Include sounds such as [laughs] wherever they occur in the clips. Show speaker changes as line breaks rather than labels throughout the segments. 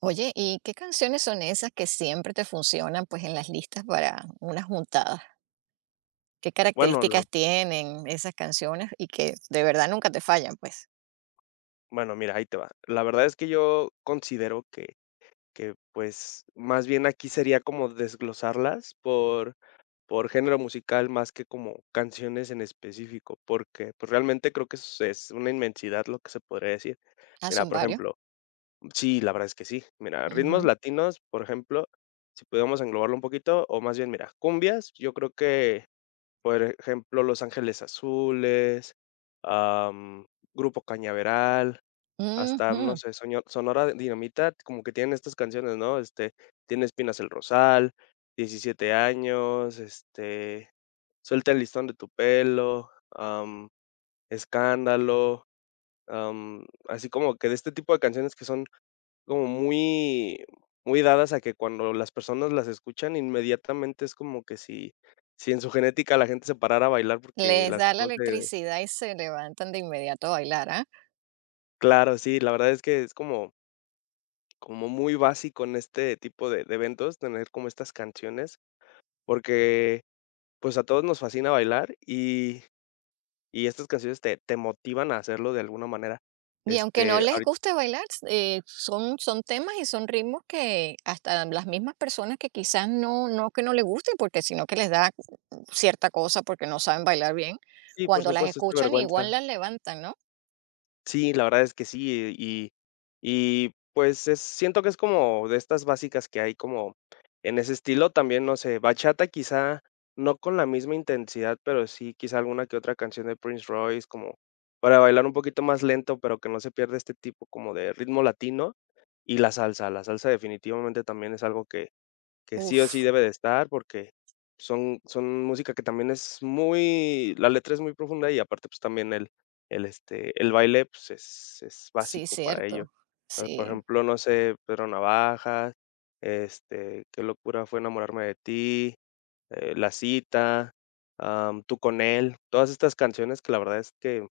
Oye, ¿y qué canciones son esas que siempre te funcionan, pues, en las listas para unas juntadas? ¿Qué
Bueno, la
características tienen esas canciones y que de verdad nunca te fallan, pues?
bueno, mira, ahí te va. La verdad es que yo considero pues, más bien aquí sería como desglosarlas por género musical más que como canciones en específico, porque, pues, realmente creo que es una inmensidad lo que se podría decir.
Ah,
Mira,
son
por
varios.
ejemplo, sí, la verdad es que sí. Mira, ritmos
Ujú,
latinos, por ejemplo, si pudiéramos englobarlo un poquito, o más bien, mira, cumbias, yo creo que, por ejemplo, Los Ángeles Azules, am, Grupo Cañaveral, hasta, no
ujú.
sé, soño Sonora Dinamita, como que tienen estas canciones, ¿no? Este, Tiene espinas el rosal, 17 años, este, Suelta el listón de tu pelo, Escándalo, así como que de este tipo de canciones que son como muy dadas a que cuando las personas las escuchan, inmediatamente es como que si en su genética la gente se parara a bailar porque
Les
las
da la
conoce.
electricidad y se levantan de inmediato a bailar, ¿ah?
Claro, sí, la verdad es que es como como muy básico en este tipo de eventos, tener como estas canciones, porque, pues, a todos nos fascina bailar y estas canciones te motivan a hacerlo de alguna manera.
Y aunque no
Este,
les
ahorita
guste bailar, son, son temas y son ritmos que hasta las mismas personas que quizás no, no que no les gusten, porque sino que les da cierta cosa porque no saben bailar bien,
sí, por
cuando las
supuesto, esta
escuchan igual
vergüenza.
las levantan, ¿no?
Sí, la verdad es que sí, y pues, es siento que es como de estas básicas que hay como en ese estilo, también, no sé, bachata quizá no con la misma intensidad, pero sí quizá alguna que otra canción de Prince Royce, como para bailar un poquito más lento, pero que no se pierda este tipo como de ritmo latino, y la salsa definitivamente también es algo que sí o sí
Uf,
debe de estar, porque son música que también es muy la letra es muy profunda y aparte, pues, también el baile, pues, es
sí,
básico para ello.
cierto.
Ah, por
Sí,
ejemplo, no sé, Pedro Navajas, este, Qué locura fue enamorarme de ti, La cita, Tú con él, todas estas canciones que la verdad es que,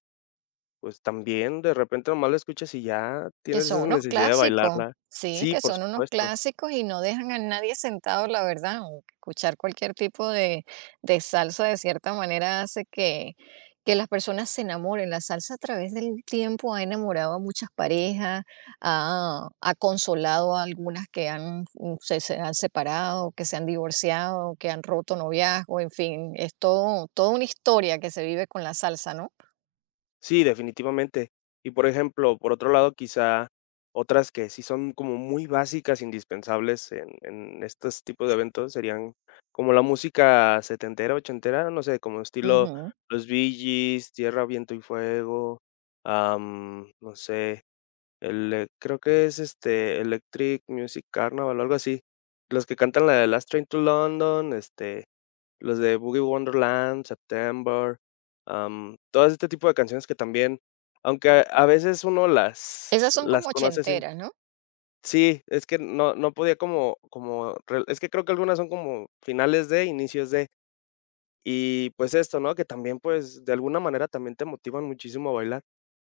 pues, también de repente nomás la escuchas y ya
que
tienes
son
esa
unos
necesidad de
clásicos.
bailarla.
Sí,
Sí,
que
por
son unos
supuesto.
clásicos y no dejan a nadie sentado, la verdad. Aunque escuchar cualquier tipo de salsa de cierta manera hace que las personas se enamoren. La salsa a través del tiempo ha enamorado a muchas parejas, ha, ha consolado a algunas que han, se, se han separado, que se han divorciado, que han roto noviazgo, en fin, es todo, toda una historia que se vive con la salsa, ¿no?
Sí, definitivamente. Y por ejemplo, por otro lado, quizá otras que sí son como muy básicas, indispensables en estos tipos de eventos serían como la música setentera, ochentera, no sé, como estilo
Ujú.
los Bee Gees, Tierra, Viento y Fuego, no sé, creo que es este Electric Music Carnival o algo así. Los que cantan la de Last Train to London, este, los de Boogie Wonderland, September, todo este tipo de canciones que también, aunque a veces uno las
Esas son como
las conoce así.
ochenteras, ¿no?
Sí, es que no podía como como re es que creo que algunas son como finales de, inicios de, y pues esto, ¿no? Que también, pues, de alguna manera también te motivan muchísimo a bailar.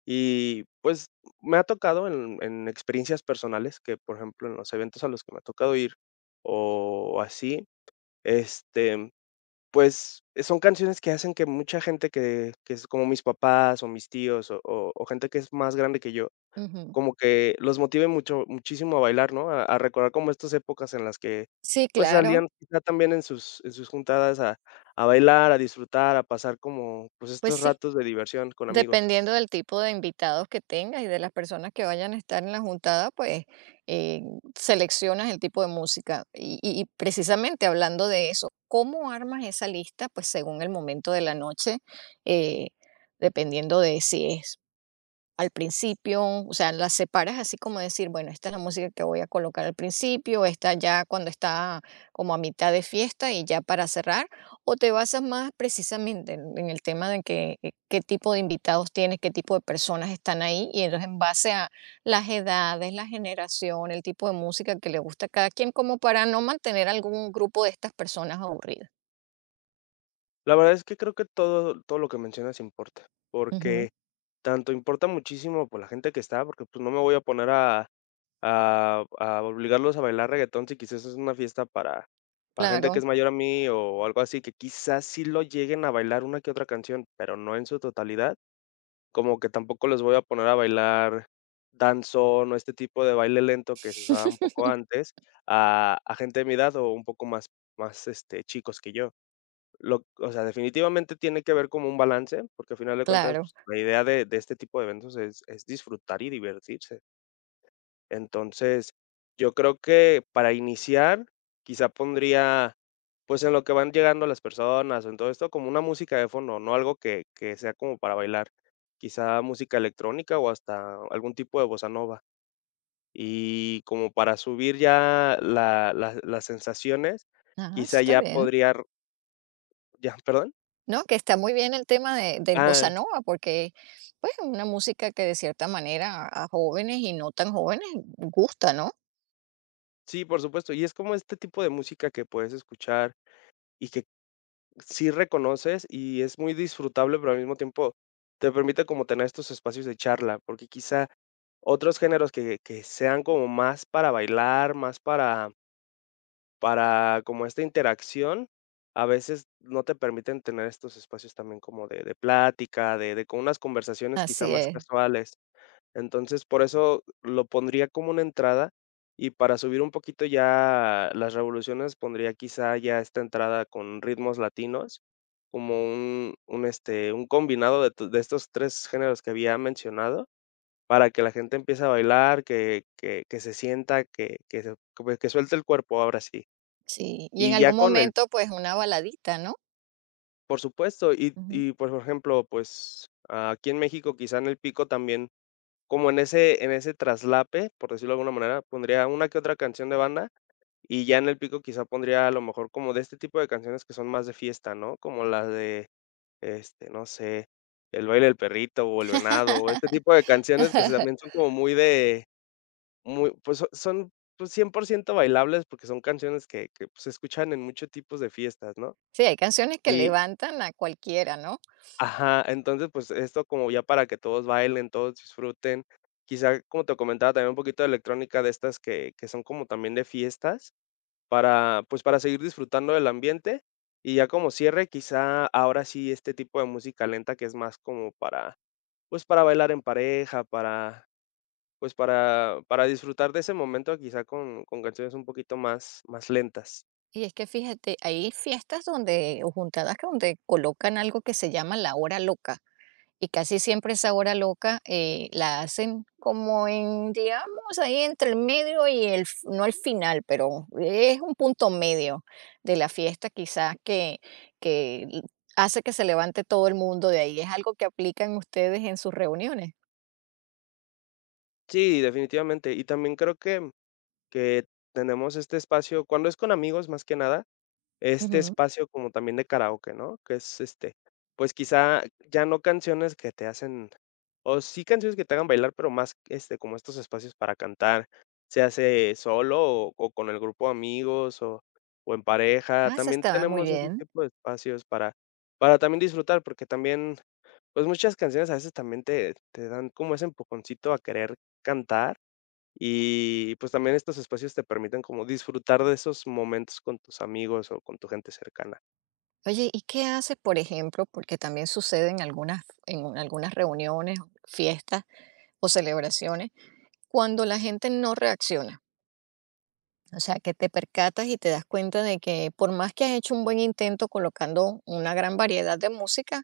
Y, pues, me ha tocado en experiencias personales que, por ejemplo, en los eventos a los que me ha tocado ir o así, este, pues, son canciones que hacen que mucha gente que es como mis papás, o mis tíos, o gente que es más grande que yo,
Ujú.
como que los motive mucho muchísimo a bailar, ¿no? A recordar como estas épocas en las que,
Sí,
pues,
claro,
salían quizá también en sus juntadas a bailar, a disfrutar, a pasar como, pues,
pues
estos
sí,
ratos de diversión con amigos.
dependiendo del tipo de invitados que tengas y de las personas que vayan a estar en la juntada, pues, eh, seleccionas el tipo de música. Y precisamente hablando de eso, ¿cómo armas esa lista? Pues, según el momento de la noche, eh, dependiendo de si es al principio, o sea, las separas así como decir, bueno, esta es la música que voy a colocar al principio, esta ya cuando está como a mitad de fiesta y ya para cerrar, o te basas más precisamente en el tema de que, qué tipo de invitados tienes, qué tipo de personas están ahí, y entonces en base a las edades, la generación, el tipo de música que le gusta a cada quien, como para no mantener algún grupo de estas personas aburridas.
La verdad es que creo que todo lo que mencionas importa,
Ujú,
porque tanto importa muchísimo, por la gente que está, porque, pues, no me voy a poner a obligarlos a bailar reggaetón si quizás es una fiesta para gente que
claro,
es mayor a mí o algo así, que quizás sí lo lleguen a bailar una que otra canción, pero no en su totalidad. Como que tampoco los voy a poner a bailar danzón o este tipo de baile lento que se usaba un poco antes, a gente de mi edad o un poco más, chicos que yo. Lo O sea, definitivamente tiene que haber como un balance, porque al final de cuentas,
claro.
pues, la idea de este tipo de eventos es disfrutar y divertirse. Entonces, yo creo que para iniciar, quizá pondría, pues, en lo que van llegando las personas o en todo esto, como una música de fondo, no algo que sea como para bailar, quizá música electrónica o hasta algún tipo de bossa nova. Y como para subir ya la la las sensaciones,
Ah, eso
quizá
está
ya
bien.
podría. ¿Ya? [laughs] ¿Perdón?
No, que está muy bien el tema de del bossa
Ah.
nova, porque, pues, es una música que de cierta manera a jóvenes y no tan jóvenes gusta, ¿no?
Sí, por supuesto. Y es como este tipo de música que puedes escuchar y que sí reconoces y es muy disfrutable, pero al mismo tiempo te permite como tener estos espacios de charla, porque quizá otros géneros que sean como más para bailar, más para como esta interacción, a veces no te permiten tener estos espacios también como de plática, de con unas conversaciones quizá
Así
más
es,
casuales. Entonces, por eso lo pondría como una entrada, y para subir un poquito ya las revoluciones, pondría quizá ya esta entrada con ritmos latinos, como un combinado de to de estos 3 géneros que había mencionado, para que la gente empiece a bailar, que se sienta, que se como que suelte el cuerpo, ahora sí.
sí. Y en
Y ya
algún
con el
momento, pues, una baladita, ¿no?
por supuesto, y
Ujú.
y, pues, por ejemplo, pues, aquí en México, quizá en el pico también como en ese traslape, por decirlo de alguna manera, pondría una que otra canción de banda, y ya en el pico quizá pondría a lo mejor como de este tipo de canciones que son más de fiesta, ¿no? Como las de, no sé, El baile del perrito o El venado, o este tipo de canciones que se también son como muy de muy, pues, son, pues, 100% bailables porque son canciones que, pues, se escuchan en muchos tipos de fiestas, ¿no?
Sí, hay canciones que levantan a cualquiera, ¿no?
Ajá, entonces, pues, esto como ya para que todos bailen, todos disfruten. Quizá, como te comentaba, también un poquito de electrónica de estas que son como también de fiestas para, pues, para seguir disfrutando del ambiente. Y ya como cierre, quizá ahora sí este tipo de música lenta que es más como para, pues, para bailar en pareja, para, pues, para disfrutar de ese momento, quizá con canciones un poquito más lentas.
Y es que fíjate, hay fiestas donde o juntadas que donde colocan algo que se llama la hora loca. Y casi siempre esa hora loca, la hacen como en, digamos, ahí entre el medio y el, no el final, pero es un punto medio de la fiesta quizás que, que l- hace que se levante todo el mundo de ahí. Es algo que aplican ustedes en sus reuniones.
Sí, definitivamente. Y también creo que tenemos este espacio, cuando es con amigos, más que nada este
Ujú.
espacio como también de karaoke, ¿no? Que es, pues, quizá ya no canciones que te hacen o sí canciones que te hagan bailar, pero más, como estos espacios para cantar, se hace solo o con el grupo de amigos o en pareja.
Ah, esa
También
estaba muy
tenemos ese
bien.
tipo de espacios para también disfrutar, porque también, pues, muchas canciones a veces también te dan como ese empujoncito a querer cantar. Y, pues, también estos espacios te permiten como disfrutar de esos momentos con tus amigos o con tu gente cercana.
Oye, ¿y qué haces, por ejemplo? Porque también sucede en algunas reuniones, fiestas o celebraciones, cuando la gente no reacciona. O sea, que te percatas y te das cuenta de que por más que has hecho un buen intento colocando una gran variedad de música,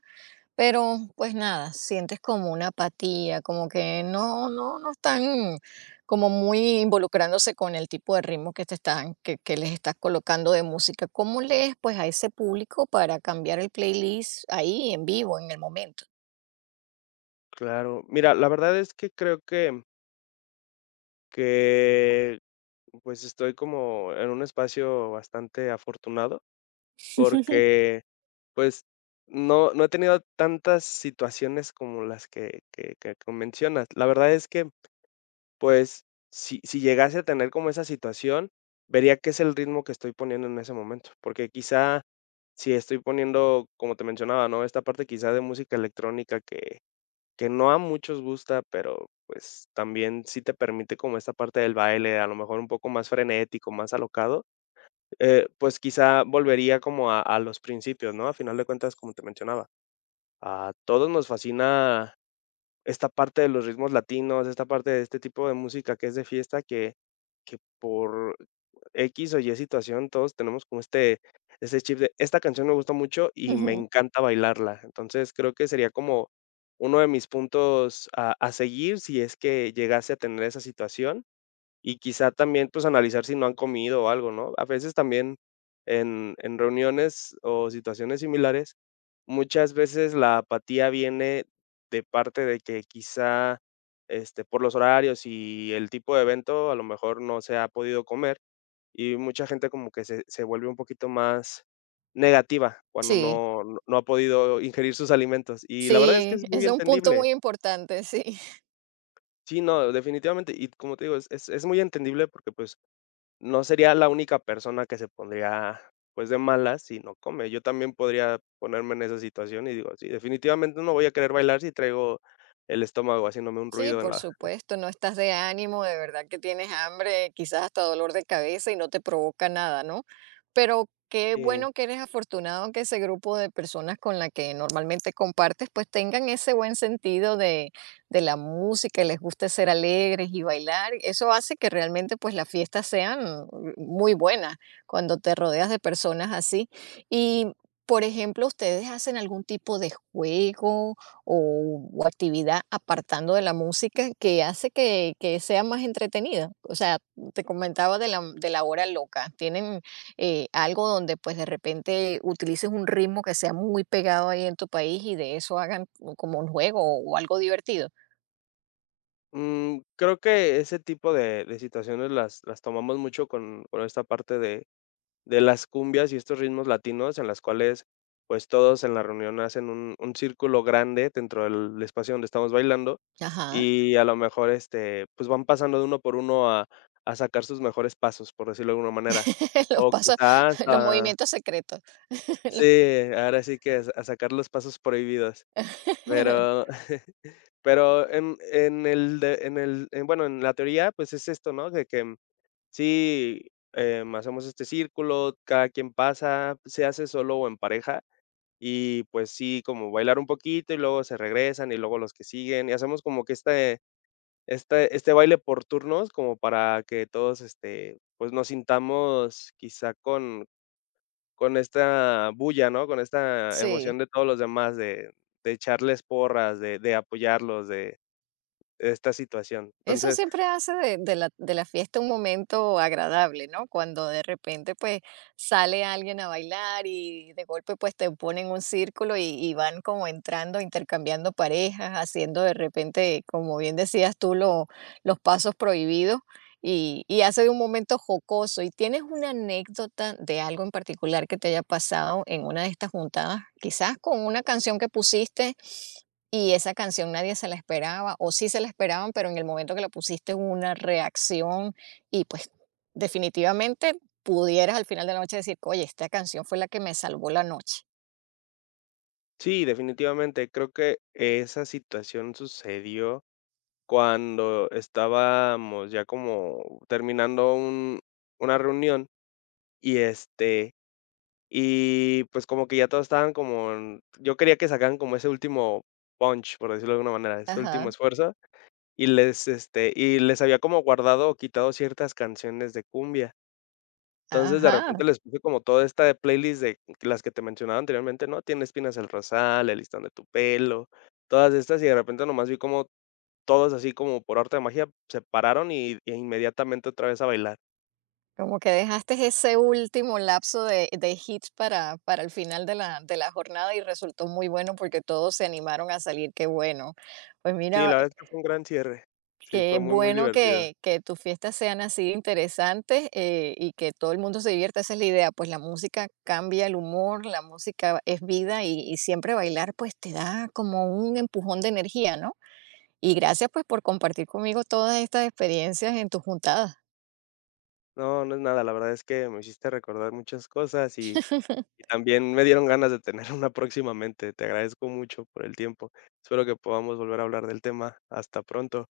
pero pues nada, sientes como una apatía, como que no, no, no están como muy involucrándose con el tipo de ritmo que te están, que les estás colocando de música. ¿Cómo lees pues a ese público para cambiar el playlist ahí en vivo, en el momento?
Claro. Mira, la verdad es que creo que, pues, estoy como en un espacio bastante afortunado,
[laughs]
porque, pues, no he tenido tantas situaciones como las que mencionas. La verdad es que, pues, si llegase a tener como esa situación, vería qué es el ritmo que estoy poniendo en ese momento, porque quizá si estoy poniendo, como te mencionaba, ¿no? Esta parte quizá de música electrónica que no a muchos gusta, pero pues también sí te permite como esta parte del baile, a lo mejor un poco más frenético, más alocado, pues quizá volvería como a los principios, ¿no? A final de cuentas, como te mencionaba, a todos nos fascina esta parte de los ritmos latinos, esta parte de este tipo de música que es de fiesta que por X o Y situación todos tenemos como este chip de: "Esta canción me gusta mucho y me
Ujú.
encanta bailarla". Entonces, creo que sería como uno de mis puntos a seguir si es que llegase a tener esa situación. Y quizá también, pues, analizar si no han comido o algo, ¿no? A veces también en reuniones o situaciones similares, muchas veces la apatía viene de parte de que quizá, por los horarios y el tipo de evento, a lo mejor no se ha podido comer, y mucha gente como que se vuelve un poquito más negativa cuando
Sí,
no ha podido ingerir sus alimentos. Y la verdad es que
sí,
es muy
ese es un punto
entendible.
muy importante, [laughs] sí.
Sí, no, definitivamente. Y como te digo, es muy entendible porque, pues, no sería la única persona que se pondría, pues, de malas si no come. Yo también podría ponerme en esa situación y digo, sí, definitivamente no voy a querer bailar si traigo el estómago haciéndome un
Sí,
ruido en
por
la.
supuesto, no estás de ánimo, de verdad que tienes hambre, quizás hasta dolor de cabeza y no te provoca nada, ¿no? Pero qué
Sí.
bueno que eres afortunado que ese grupo de personas con la que normalmente compartes, pues tengan ese buen sentido de la música, y les guste ser alegres y bailar. Eso hace que realmente pues las fiestas sean muy buenas cuando te rodeas de personas así. Y, por ejemplo, ¿ustedes hacen algún tipo de juego? O, o actividad apartando de la música que hace que sea más entretenida. O sea, te comentaba de la hora loca. ¿Tienen algo donde pues de repente utilices un ritmo que sea muy pegado ahí en tu país y de eso hagan como un juego o, algo divertido?
Mm, creo que ese tipo de situaciones las tomamos mucho con esta parte de las cumbias y estos ritmos latinos en las cuales, pues, todos en la reunión hacen un círculo grande dentro del espacio donde estamos bailando,
Ajá,
y a lo mejor, pues, van pasando de uno por uno a sacar sus mejores pasos, por decirlo de alguna manera.
[laughs] los
O
pasos,
quizás
los
a
movimientos secretos. [laughs] Los-
Sí, ahora sí que a sacar los pasos prohibidos.
[laughs]
Pero [laughs] pero en el de en el en bueno, en la teoría, pues, es esto, ¿no? De que sí, hacemos este círculo, cada quien pasa, se hace solo o en pareja, y pues sí, como bailar un poquito y luego se regresan y luego los que siguen, y hacemos como que este baile por turnos, como para que todos pues nos sintamos quizá con esta bulla, ¿no? Con esta
sí.
emoción de todos los demás, de echarles porras, de apoyarlos, de esta situación.
Eso
Entonces,
siempre hace de la fiesta un momento agradable, ¿no? Cuando de repente pues sale alguien a bailar y de golpe pues te ponen un círculo y van como entrando, intercambiando parejas, haciendo de repente, como bien decías tú, los pasos prohibidos y hace de un momento jocoso. ¿Y tienes una anécdota de algo en particular que te haya pasado en una de estas juntadas? Quizás con una canción que pusiste y esa canción nadie se la esperaba, o sí se la esperaban, pero en el momento que la pusiste hubo una reacción y pues definitivamente pudieras al final de la noche decir, oye, esta canción fue la que me salvó la noche.
sí, definitivamente, creo que esa situación sucedió cuando estábamos ya como terminando un una reunión y, este, y, pues, como que ya todos estaban como en yo quería que sacaran como ese último punch, por decirlo de alguna manera, ese último
Ajá,
esfuerzo, y les, y les había como guardado o quitado ciertas canciones de cumbia. Entonces, de
ajá.
repente les puse como toda esta de playlist de las que te mencionaba anteriormente, ¿no? Tiene espinas el rosal, el listón de tu pelo, todas estas, y de repente nomás vi como todos así como por arte de magia se pararon y inmediatamente otra vez a bailar.
Como que dejaste ese último lapso de hits para el final de la jornada y resultó muy bueno porque todos se animaron a salir. Qué bueno. Pues
Sí,
mira,
la verdad es que fue un gran cierre. Sí,
qué
fue muy, muy
bueno
divertido.
que tus fiestas sean así de interesantes y que todo el mundo se divierta, esa es la idea, pues la música cambia el humor, la música es vida y siempre bailar pues te da como un empujón de energía, ¿no? Y gracias pues por compartir conmigo todas estas experiencias en tus juntadas.
No, no es nada, la verdad es que me hiciste recordar muchas cosas y también me dieron ganas de tener una próximamente. Te agradezco mucho por el tiempo. Espero que podamos volver a hablar del tema. Hasta pronto.